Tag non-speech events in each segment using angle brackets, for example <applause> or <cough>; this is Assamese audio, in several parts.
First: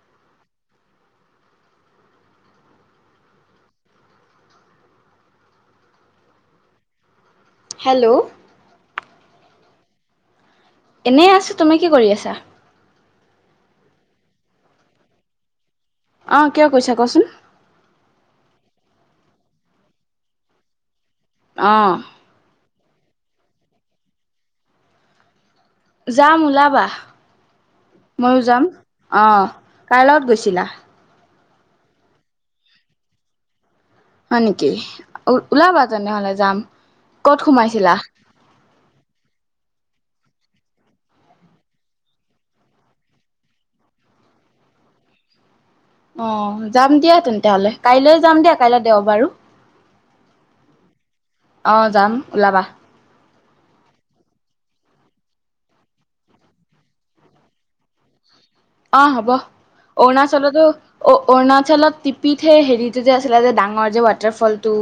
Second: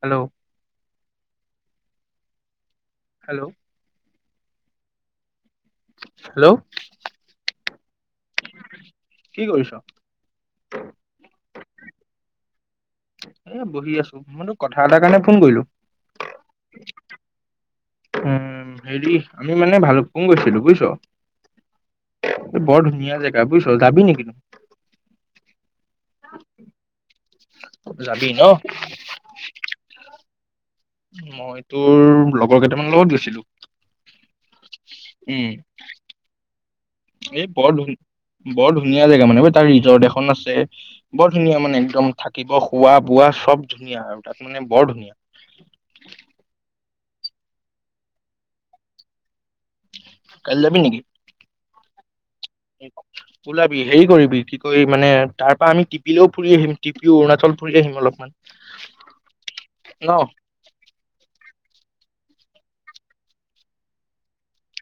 হেল্ল' হেল্ল' হেল্ল' হেল্ল' কি কৰিছ এনেই আছো তুমি কি কৰি আছা এ বহি আছো মই তোক কথা এটাৰ কাৰণে ফোন কৰিলো অ কিয় কৈছা কচোন উ হেৰি আমি মানে ভাল ফোন গৈছিলো বুজিছ আহ এই বৰ ধুনীয়া জেগা বুজছ যাবি নেকন্তু যামওলাবা যাবি ময়ো ন যাম আহ কাইলত গৈছিলা মই তোৰ লগৰ কেইটামান লগত গৈছিলো হয় নেকি উম ওলাবা তেনেহলে যাম ক'ত এই বৰ সোমাইছিলা ধুন বৰ ধুনীয়া জেগা মানে ব তাৰ জৰ্ দে এখন আছে বৰ ধুনীয়া মানে একদম থাকিব খোৱা বোৱা চব ধুনীয়া আৰু তাত মানে বৰ ধুনীয়া অ যাম তেয় তেন্ত হ'লে কাইলৈ যাম দেিয়া কাইলৈ দেও বাৰু কাল যাবি নেকি অ যাম ওলাবা ওলাবি হেৰি কৰিবি কি কি মানে তাৰ পৰা আমি টিপিলেও ফুৰি আহিম টিপি অৰুণাচল ফুৰি আহিম অলপমান অ হ'ব ন অৰুণাচলতো অ অৰুণাল তাৰচলত টিপিত সেই হেৰিটো যে আছিলে যে ডাঙৰ যে ৱাটাৰফলটো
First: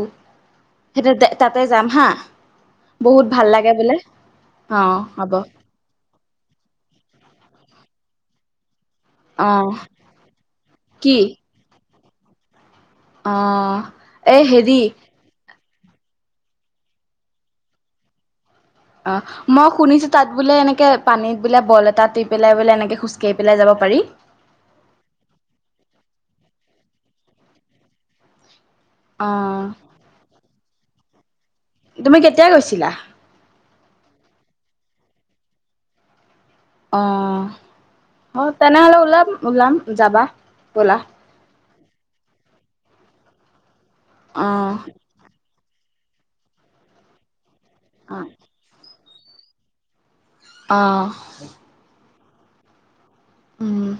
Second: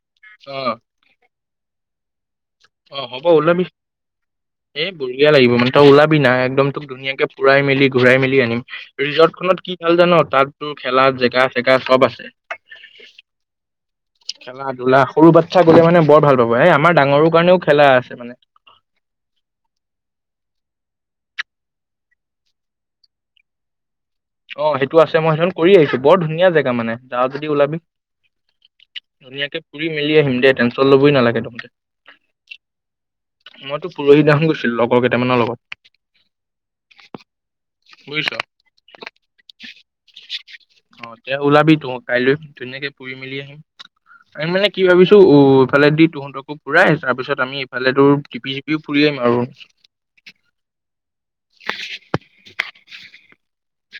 অ সেইটো তাতে যাম হা অ হ'ব বহুত ভাল ওলাবি লাগে বোলে অ এই বৰ্গীয়া হ'ব লাগিব মানে তই ওলাবি নাই একদম তোক ধুনীয়াকে পুৰাই মেলি ঘূৰাই মেলি আনিম ৰিজৰ্ট অ খনত কি ভাল জান তাত তোৰ খেলা কি জেকা চেকা চব আছে <inaudible> অ', এই খেলা হেৰি ধূলা সৰু বা থাক মানে বৰ ভাল পাব এ আমাৰ ডাঙৰ কাৰণেও খেলা আছে মানে অ মই শুনিছো তাত বোলে এনেকে পানীত বোলে বল এটা দি পেলাই বোলে এনেকে খোজকাঢ়ি পেলাই যাব পাৰি অ সেইটো আছে, মই সেইখন কৰি আহিছো বৰ ধুনীয়া জেগা মানে, যাআ যদি ওলাবি অ', ধুনীয়াকে ফুৰি মেলি আহিম দে টেনশন ল ই নালাগে তুমি কেতিয়া গৈছিলা? মইতো পুৰহি যাম গৈছিলো লগৰ কেইটামানৰ লগত। অ,। বুজিছ অ তেনেহলে ওলাম ওলাম যাবা বলা। ত কাইলৈ ধুনীয়াকে ফুৰি মেলি আহিম। আমি মানে অ'। কি ভাবিছো উ, অলৰেডি তহঁতকো আহ তাৰপিছত আমি ভালে টোৰ অ', পিয়েপিও ফুৰিম আৰু অঁ। উম।